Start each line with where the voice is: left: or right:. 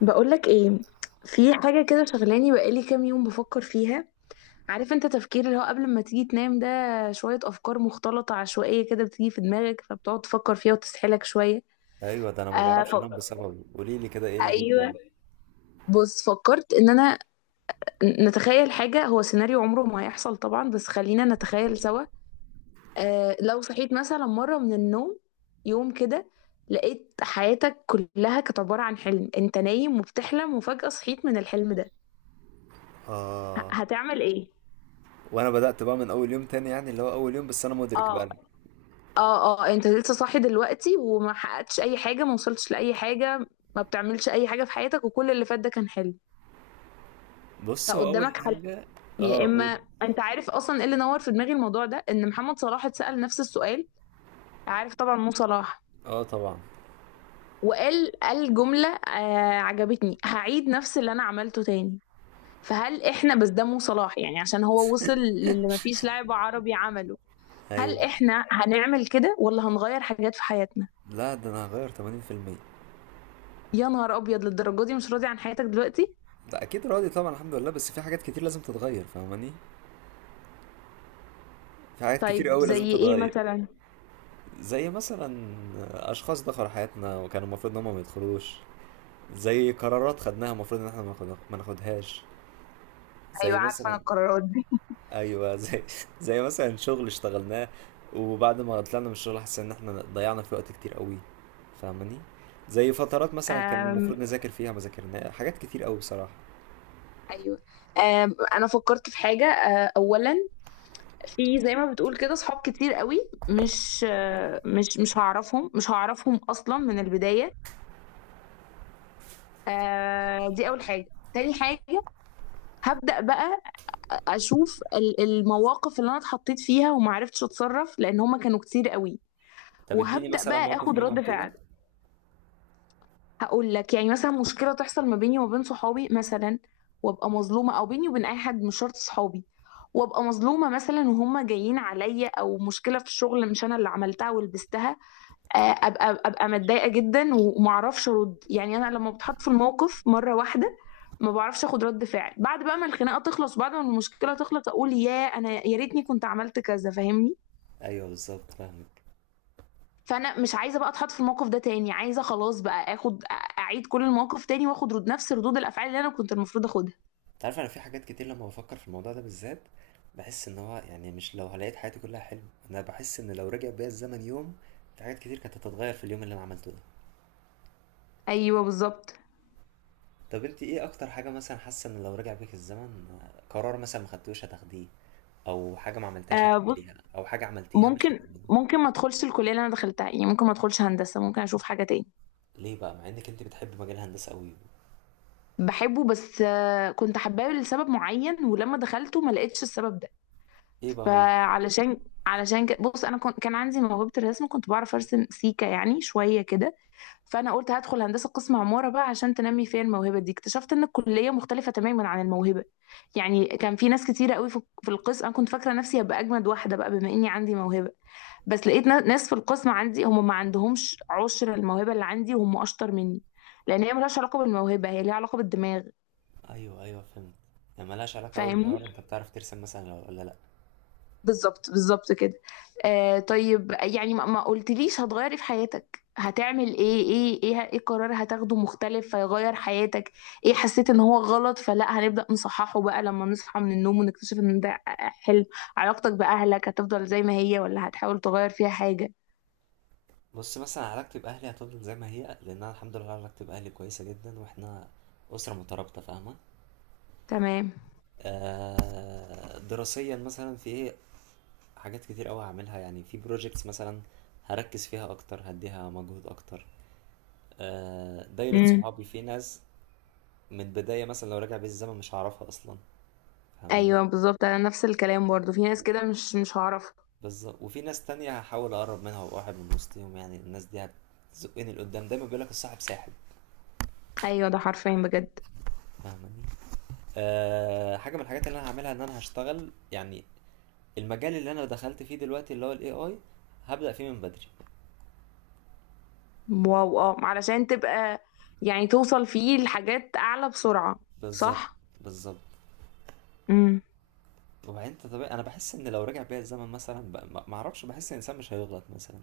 left: بقولك ايه؟ في حاجة كده شغلاني بقالي كام يوم بفكر فيها. عارف انت تفكير اللي هو قبل ما تيجي تنام ده؟ شوية أفكار مختلطة عشوائية كده بتيجي في دماغك، فبتقعد تفكر فيها وتسحلك شوية.
right: ايوه، ده انا ما
left: آه ف...
right: بعرفش انام بسببه. قولي لي كده، ايه اللي
left: أيوه.
right: جبان؟
left: بص، فكرت إن أنا نتخيل حاجة، هو سيناريو عمره ما هيحصل طبعا، بس خلينا نتخيل سوا. لو صحيت مثلا مرة من النوم، يوم كده، لقيت حياتك كلها كانت عبارة عن حلم، انت نايم وبتحلم وفجأة صحيت من الحلم ده،
right: اه.
left: هتعمل ايه؟
right: وانا بدأت بقى من اول يوم تاني، يعني اللي هو اول يوم بس انا مدرك بقى.
left: اه. اه اه، انت لسه صاحي دلوقتي وما حققتش اي حاجه، ما وصلتش لاي حاجه، ما بتعملش اي حاجه في حياتك، وكل اللي فات ده كان حلو.
right: بص، هو اول
left: فقدامك حل،
right: حاجة.
left: يا
right: اه،
left: اما...
right: قول.
left: انت عارف اصلا ايه اللي نور في دماغي الموضوع ده؟ ان محمد صلاح اتسال نفس السؤال. عارف طبعا مو صلاح؟
right: اه، طبعا.
left: وقال، جمله عجبتني، هعيد نفس اللي انا عملته تاني. فهل احنا بس ده مو صلاح يعني، عشان هو وصل للي مفيش لاعب عربي عمله. هل
right: ايوه.
left: احنا هنعمل كده ولا هنغير حاجات في حياتنا؟
right: لا، ده انا هغير 80%.
left: يا نهار ابيض، للدرجه دي مش راضي عن حياتك دلوقتي؟
right: لا، اكيد راضي طبعا، الحمد لله، بس في حاجات كتير لازم تتغير، فاهماني؟ في حاجات كتير
left: طيب
right: قوي لازم
left: زي ايه
right: تتغير.
left: مثلا؟
right: زي مثلا اشخاص دخلوا حياتنا وكانوا المفروض ان هم ما يدخلوش. زي قرارات خدناها المفروض ان احنا ما ناخدهاش. زي
left: ايوه، عارفه انا
right: مثلا.
left: القرارات دي.
right: ايوه، زي. زي مثلا شغل اشتغلناه، وبعد ما طلعنا من الشغل حسينا ان احنا ضيعنا في وقت كتير قوي، فاهماني؟ زي فترات مثلا كان
left: أم
right: المفروض نذاكر فيها ما ذاكرناها، حاجات كتير قوي بصراحه.
left: ايوه. انا فكرت في حاجه، اولا، في زي ما بتقول كده صحاب كتير قوي، مش أه، مش مش هعرفهم مش هعرفهم اصلا من البدايه. دي اول حاجه. تاني حاجه، هبدا بقى اشوف المواقف اللي انا اتحطيت فيها وما عرفتش اتصرف، لان هما كانوا كتير قوي،
right: طب اديني
left: وهبدا
right: مثلا
left: بقى
right: موقف
left: اخد
right: منهم
left: رد
right: كده.
left: فعل. هقول لك يعني، مثلا مشكله تحصل ما بيني وما بين صحابي مثلا، وابقى مظلومه، او بيني وبين اي حد مش شرط صحابي، وابقى مظلومه مثلا وهم جايين عليا، او مشكله في الشغل مش انا اللي عملتها ولبستها، ابقى متضايقه جدا ومعرفش ارد. يعني انا لما بتحط في الموقف مره واحده ما بعرفش اخد رد فعل، بعد بقى ما الخناقه تخلص، بعد ما المشكله تخلص، اقول يا انا يا ريتني كنت عملت كذا. فاهمني؟
right: ايوه، بالظبط، فاهمك.
left: فانا مش عايزه بقى اتحط في الموقف ده تاني، عايزه خلاص بقى اخد، اعيد كل المواقف تاني واخد نفس ردود الافعال اللي انا كنت المفروض اخدها.
right: انت عارف، انا في حاجات كتير لما بفكر في الموضوع ده بالذات بحس ان هو يعني، مش لو لقيت حياتي كلها حلم، انا بحس ان لو رجع بيا الزمن يوم، في حاجات كتير كانت هتتغير في اليوم اللي انا عملته ده.
left: ايوه بالظبط.
right: طب انت ايه اكتر حاجه مثلا حاسه ان لو رجع بيك الزمن، قرار مثلا ما خدتوش هتاخديه، او حاجه ما عملتهاش
left: بص،
right: هتعمليها، او حاجه عملتيها مش
left: ممكن
right: هتعمليها؟
left: ممكن ما ادخلش الكليه اللي انا دخلتها، يعني ممكن ما ادخلش هندسه، ممكن اشوف حاجه تاني.
right: ليه بقى مع انك انت بتحب مجال الهندسه قوي؟
left: بحبه، بس كنت حباه لسبب معين، ولما دخلته ما لقيتش السبب ده.
right: ايه بقى هو؟
left: فعلشان علشان كده بص، انا كان عندي موهبه الرسم، كنت بعرف ارسم سيكا يعني شويه كده. فانا قلت هدخل هندسه قسم عماره بقى عشان تنمي فيا الموهبه دي. اكتشفت ان الكليه مختلفه تماما عن الموهبه. يعني كان في ناس كتيره قوي في القسم، انا كنت فاكره نفسي هبقى اجمد واحده بقى بما اني عندي موهبه، بس لقيت ناس في القسم عندي هم ما عندهمش عشر الموهبه اللي عندي، وهم اشطر مني، لان هي ملهاش علاقه بالموهبه، هي ليها علاقه بالدماغ.
right: ايوه، ايوه، فهمت. يعني ملهاش علاقه قوي
left: فاهمني؟
right: بالعوار، انت بتعرف ترسم مثلا ولا لا؟
left: بالظبط بالظبط كده. طيب يعني، ما قلتليش هتغيري في حياتك، هتعمل ايه قرار هتاخده مختلف فيغير حياتك؟ ايه حسيت ان هو غلط فلا، هنبدأ نصححه بقى لما نصحى من النوم ونكتشف ان ده حلم؟ علاقتك بأهلك هتفضل زي ما هي ولا هتحاول تغير فيها حاجة؟
right: بص، مثلا علاقتي باهلي هتفضل زي ما هي، لان انا الحمد لله علاقتي باهلي كويسه جدا، واحنا اسره مترابطه، فاهمه؟
left: تمام.
right: دراسيا مثلا في ايه. حاجات كتير قوي هعملها، يعني في بروجيكتس مثلا هركز فيها اكتر، هديها مجهود اكتر. دايره
left: امم،
right: صحابي في ناس، من البدايه مثلا لو راجع بيا الزمن مش هعرفها اصلا، فاهماني؟
left: ايوه بالظبط، انا نفس الكلام برضو، في ناس كده مش هعرف.
right: بالظبط. وفي ناس تانية هحاول اقرب منها وابقى واحد من وسطهم، يعني الناس دي هتزقني لقدام، دايما بيقول لك الصاحب ساحب،
left: ايوه، ده حرفيا بجد.
right: فاهماني؟ حاجه من الحاجات اللي انا هعملها ان انا هشتغل، يعني المجال اللي انا دخلت فيه دلوقتي اللي هو الاي اي، هبدا فيه من بدري.
left: واو. اه، علشان تبقى، يعني توصل فيه لحاجات اعلى بسرعة.
right: بالظبط،
left: صح.
right: بالظبط.
left: امم.
right: وبعدين انت طبيعي، انا بحس ان لو رجع بيا الزمن مثلا، ما اعرفش، بحس ان الانسان مش هيغلط مثلا.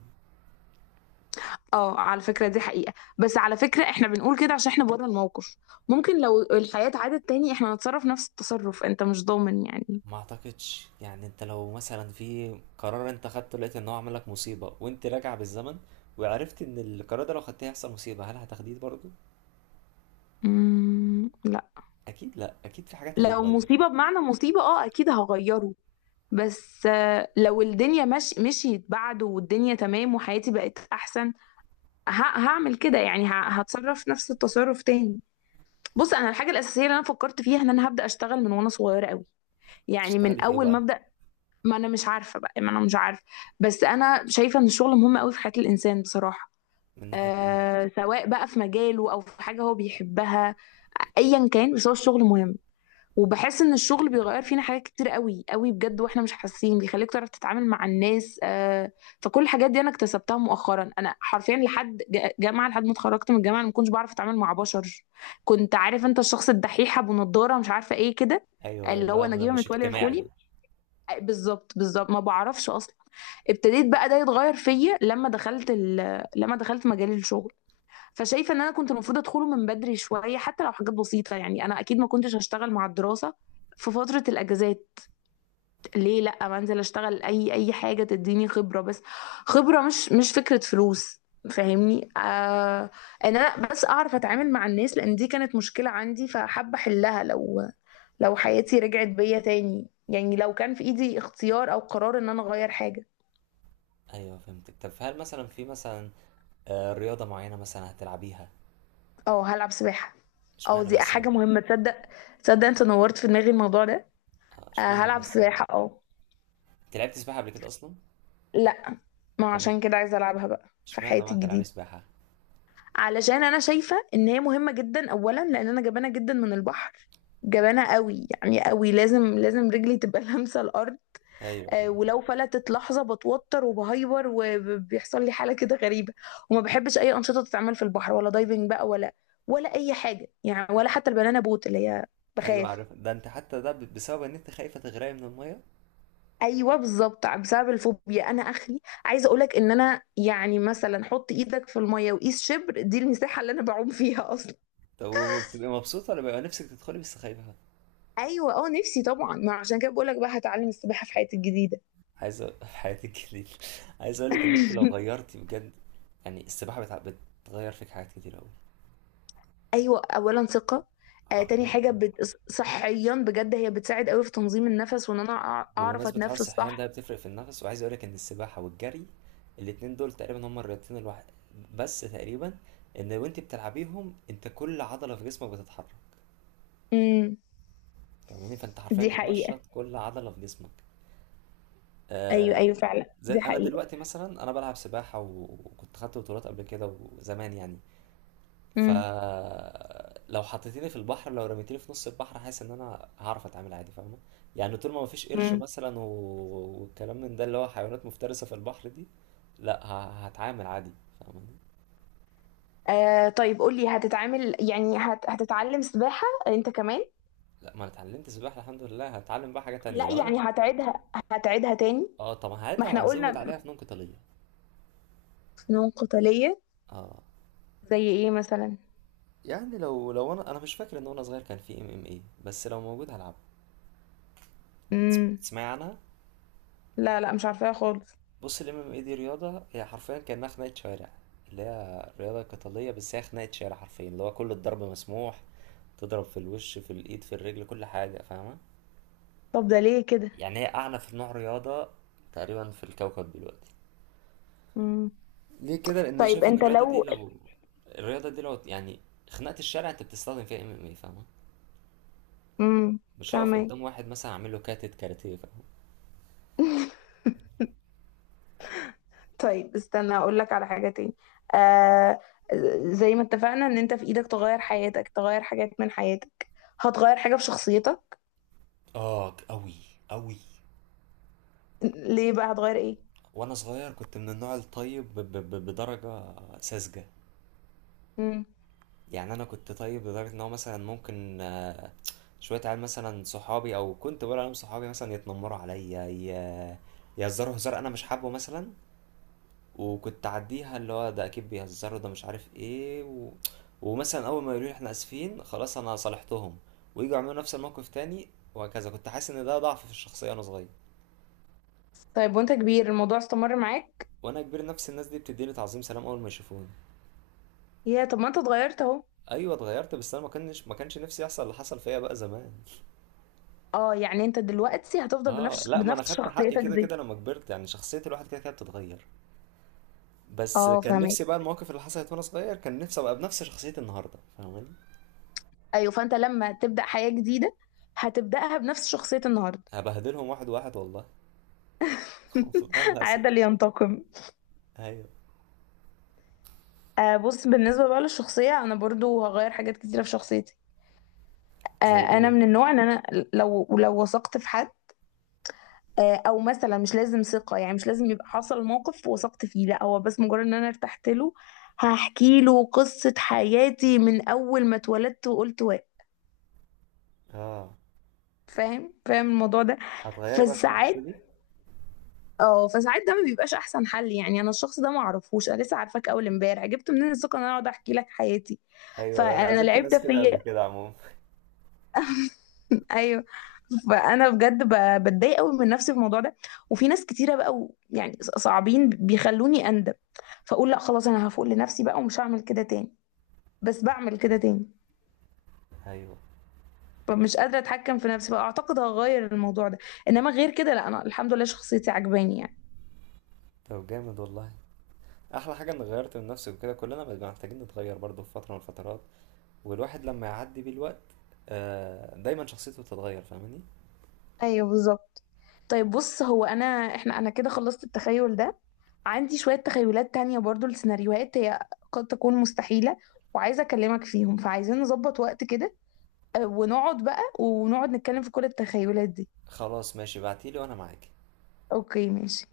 left: اه، على فكرة دي حقيقة، بس على فكرة احنا بنقول كده عشان احنا بره الموقف، ممكن لو الحياة اتعادت تاني احنا نتصرف نفس التصرف، انت مش ضامن يعني.
right: ما اعتقدش، يعني انت لو مثلا في قرار انت خدته لقيت ان هو عمل لك مصيبة، وانت راجع بالزمن وعرفت ان القرار ده لو خدته هيحصل مصيبة، هل هتاخديه برضه؟
left: امم، لا.
right: اكيد لا، اكيد في حاجات
left: لو
right: هتتغير.
left: مصيبة بمعنى مصيبة، اه اكيد هغيره، بس لو الدنيا مش مشيت بعده والدنيا تمام وحياتي بقت احسن، ه- هعمل كده يعني، هتصرف نفس التصرف تاني. بص، انا الحاجة الاساسية اللي انا فكرت فيها، ان انا هبدأ اشتغل من وانا صغيرة قوي، يعني
right: تشتغلي
left: من
right: في ايه
left: اول ما
right: بقى؟
left: ابدأ. ما انا مش عارفه بقى، ما انا مش عارفه، بس انا شايفه ان الشغل مهم قوي في حياه الانسان بصراحه.
right: من ناحية ايه؟
left: سواء بقى في مجاله او في حاجه هو بيحبها، ايا كان، بس هو الشغل مهم. وبحس ان الشغل بيغير فينا حاجات كتير قوي قوي بجد واحنا مش حاسين، بيخليك تعرف تتعامل مع الناس. فكل الحاجات دي انا اكتسبتها مؤخرا. انا حرفيا لحد جامعه، لحد ما اتخرجت من الجامعه انا ما كنتش بعرف اتعامل مع بشر. كنت عارف انت الشخص الدحيح ابو نضاره، مش عارفه ايه كده،
right: ايوه،
left: اللي هو
right: لا،
left: نجيبه
right: مش
left: متولي
right: اجتماعي.
left: الخولي. بالظبط بالظبط، ما بعرفش اصلا. ابتديت بقى ده يتغير فيا لما دخلت لما دخلت مجال الشغل. فشايفه ان انا كنت المفروض ادخله من بدري شويه، حتى لو حاجات بسيطه، يعني انا اكيد ما كنتش هشتغل مع الدراسه في فتره الاجازات. ليه لا؟ ما انزل اشتغل اي حاجه تديني خبره بس، خبره، مش فكره فلوس، فاهمني؟ ان انا بس اعرف اتعامل مع الناس، لان دي كانت مشكله عندي، فحابه احلها، لو لو حياتي رجعت بيا تاني يعني، لو كان في ايدي اختيار او قرار ان انا اغير حاجه.
right: ايوه، فهمتك. طب هل مثلا في مثلا، رياضة معينة مثلا هتلعبيها؟
left: اه هلعب سباحة. اه،
right: اشمعنى
left: دي
right: بس بقى؟
left: حاجة مهمة، تصدق؟ تصدق، انت نورت في دماغي الموضوع ده.
right: اه،
left: آه
right: اشمعنى
left: هلعب
right: بس.
left: سباحة، اه.
right: انت لعبت سباحة قبل كده اصلا؟
left: لا، ما
right: تمام.
left: عشان كده عايزة العبها بقى في
right: اشمعنى بقى
left: حياتي
right: هتلعبي
left: الجديدة.
right: سباحة؟
left: علشان انا شايفة ان هي مهمة جدا، اولا لان انا جبانة جدا من البحر، جبانة قوي يعني، قوي، لازم لازم رجلي تبقى لامسة الارض.
right: ايوه، ايوه.
left: ولو فلتت لحظة بتوتر وبهيبر وبيحصل لي حالة كده غريبة، وما بحبش اي انشطة تتعمل في البحر، ولا دايفنج بقى، ولا ولا اي حاجة يعني، ولا حتى البنانا بوت اللي هي،
right: أيوة،
left: بخاف.
right: عارف ده، انت حتى ده بسبب ان انت خايفة تغرقي من المية؟
left: ايوه بالظبط، بسبب الفوبيا انا اخري. عايزه اقولك ان انا يعني، مثلا حط ايدك في الميه وقيس شبر، دي المساحه اللي انا بعوم فيها اصلا.
right: طب وبتبقي مبسوطة ولا بيبقى نفسك تدخلي بس خايفة؟
left: ايوه، اه، نفسي طبعا، ما عشان كده بقولك بقى، هتعلم السباحه في حياتي الجديده.
right: عايز في حياتك ليه؟ عايز أقول لك إن أنت لو غيرتي بجد، يعني السباحة بتغير فيك حاجات كتير أوي،
left: ايوه، اولا ثقه. تاني
right: حرفيا.
left: حاجه صحيا بجد، هي بتساعد قوي في تنظيم النفس وان انا اعرف
right: بمناسبة حوار
left: اتنفس
right: الصحيان ده
left: صح.
right: بتفرق في النفس، وعايز أقول لك إن السباحة والجري، الاتنين دول تقريبا هما الرياضتين الواحد، بس تقريبا، إن وأنت بتلعبيهم أنت كل عضلة في جسمك بتتحرك،
left: امم
right: فاهماني؟ فأنت حرفيا
left: دي حقيقه.
right: بتنشط كل عضلة في جسمك.
left: ايوه
right: آه...
left: ايوه فعلا
right: زي
left: دي
right: انا
left: حقيقه.
right: دلوقتي مثلا، انا بلعب سباحه، وكنت خدت بطولات قبل كده وزمان يعني،
left: امم
right: فلو حطيتيني في البحر، لو رميتيني في نص البحر، حاسس ان انا هعرف اتعامل عادي، فاهمه؟ يعني طول ما مفيش قرش
left: امم.
right: مثلا والكلام من ده اللي هو حيوانات مفترسه في البحر دي، لا هتعامل عادي، فاهمه؟
left: طيب قولي، هتتعامل يعني، هتتعلم سباحه انت كمان؟
right: لا، ما انا اتعلمت سباحه الحمد لله، هتعلم بقى حاجه تانية
left: لا
right: لو انا.
left: يعني هتعيدها تاني.
right: اه، طب
left: ما
right: هعيدها
left: احنا
right: وهزود
left: قلنا.
right: عليها فنون قتاليه.
left: فنون قتالية.
right: اه،
left: زي ايه مثلا؟
right: يعني لو انا مش فاكر ان وانا صغير كان في MMA، بس لو موجود هلعب.
left: امم،
right: تسمعي عنها.
left: لا لا، مش عارفاها خالص.
right: بص ال MMA دي رياضة، هي حرفيا كأنها خناقة شوارع، اللي هي رياضة قتالية بس هي خناقة شارع حرفيا، اللي هو كل الضرب مسموح. تضرب في الوش، في الإيد، في الرجل، كل حاجة، فاهمة؟
left: طب ده ليه كده؟
right: يعني هي أعنف نوع رياضة تقريبا في الكوكب دلوقتي.
left: امم
right: ليه كده؟ لأن أنا
left: طيب
right: شايف إن
left: انت
right: الرياضة دي
left: لو.
right: لو الرياضة دي لو يعني خناقة الشارع أنت بتستخدم فيها MMA، فاهمة؟
left: امم
right: مش هقف
left: فاهمك.
right: قدام واحد مثلا أعمل له كاراتيه، فاهمة؟
left: طيب استنى اقول لك على حاجة تاني. آه، زي ما اتفقنا ان انت في ايدك تغير حياتك، تغير حاجات من حياتك، هتغير حاجة في شخصيتك؟
right: اه، أوي، أوي.
left: ليه بقى؟ هتغير ايه؟
right: وأنا صغير كنت من النوع الطيب، بدرجة ساذجة.
left: امم
right: يعني انا كنت طيب لدرجه ان هو مثلا ممكن، شويه عيال مثلا صحابي او كنت بقول عليهم صحابي مثلا يتنمروا عليا، يهزروا هزار انا مش حابه مثلا. وكنت اعديها اللي هو ده اكيد بيهزروا ده مش عارف ايه ومثلا اول ما يقولوا لي احنا اسفين خلاص انا صالحتهم، ويجوا يعملوا نفس الموقف تاني، وهكذا. كنت حاسس ان ده ضعف في الشخصيه وانا صغير.
left: طيب وانت كبير الموضوع استمر معاك؟
right: وانا كبير نفس الناس دي بتديني تعظيم سلام اول ما يشوفوني.
left: يا طب، ما انت اتغيرت اهو.
right: ايوه، اتغيرت بس انا ما كانش نفسي يحصل اللي حصل فيا بقى زمان.
left: اه، يعني انت دلوقتي هتفضل
right: اه،
left: بنفس
right: لا، ما انا خدت حقي
left: شخصيتك
right: كده
left: دي؟
right: كده لما كبرت، يعني شخصية الواحد كده كده بتتغير، بس
left: اه،
right: كان
left: فاهمك.
right: نفسي بقى المواقف اللي حصلت وانا صغير، كان نفسي ابقى بنفس شخصية النهاردة، فاهماني؟
left: ايوه، فانت لما تبدأ حياة جديدة هتبدأها بنفس شخصية النهاردة.
right: هبهدلهم واحد واحد والله. والله ما هسيب.
left: عاد لينتقم.
right: ايوه.
left: بص، بالنسبة بقى للشخصية انا برضو هغير حاجات كتيرة في شخصيتي.
right: زي
left: انا
right: ايه.
left: من النوع ان انا، لو وثقت في حد، او مثلا مش لازم ثقة يعني، مش لازم يبقى حصل موقف وثقت فيه، لا، هو بس مجرد ان انا ارتحت له، هحكي له قصة حياتي من اول ما اتولدت وقلت واعي.
right: اه،
left: فاهم الموضوع ده؟
right: هتغيري بقى في الحتة
left: فساعات،
right: دي.
left: اه فساعات ده ما بيبقاش احسن حل، يعني انا الشخص ده ما اعرفوش، انا لسه عارفاك اول امبارح، جبت منين الثقه ان انا اقعد احكي لك حياتي؟
right: ايوه، أيوه. انا
left: فانا
right: قابلت
left: العيب ده
right: ناس كده قبل
left: فيا.
right: كده عموما.
left: ايوه. فانا بجد بتضايق قوي من نفسي في الموضوع ده. وفي ناس كتيره بقى، يعني صعبين، بيخلوني اندم، فاقول لا خلاص انا هفوق لنفسي بقى ومش هعمل كده تاني، بس بعمل كده تاني.
right: ايوه.
left: فمش قادره اتحكم في نفسي بقى، اعتقد هغير الموضوع ده. انما غير كده لا، انا الحمد لله شخصيتي عجباني يعني.
right: طب جامد والله. احلى حاجة اني غيرت من نفسي، وكده كلنا بنبقى محتاجين نتغير برضه في فترة من الفترات، والواحد لما يعدي بيه الوقت دايما شخصيته بتتغير، فاهماني؟
left: ايوه بالظبط. طيب بص، هو انا احنا انا كده خلصت التخيل ده. عندي شوية تخيلات تانية برضو لسيناريوهات، هي قد تكون مستحيلة، وعايزة أكلمك فيهم، فعايزين نظبط وقت كده، ونقعد بقى ونقعد نتكلم في كل التخيلات دي.
right: خلاص ماشي، بعتيلي وانا معاكي.
left: أوكي ماشي.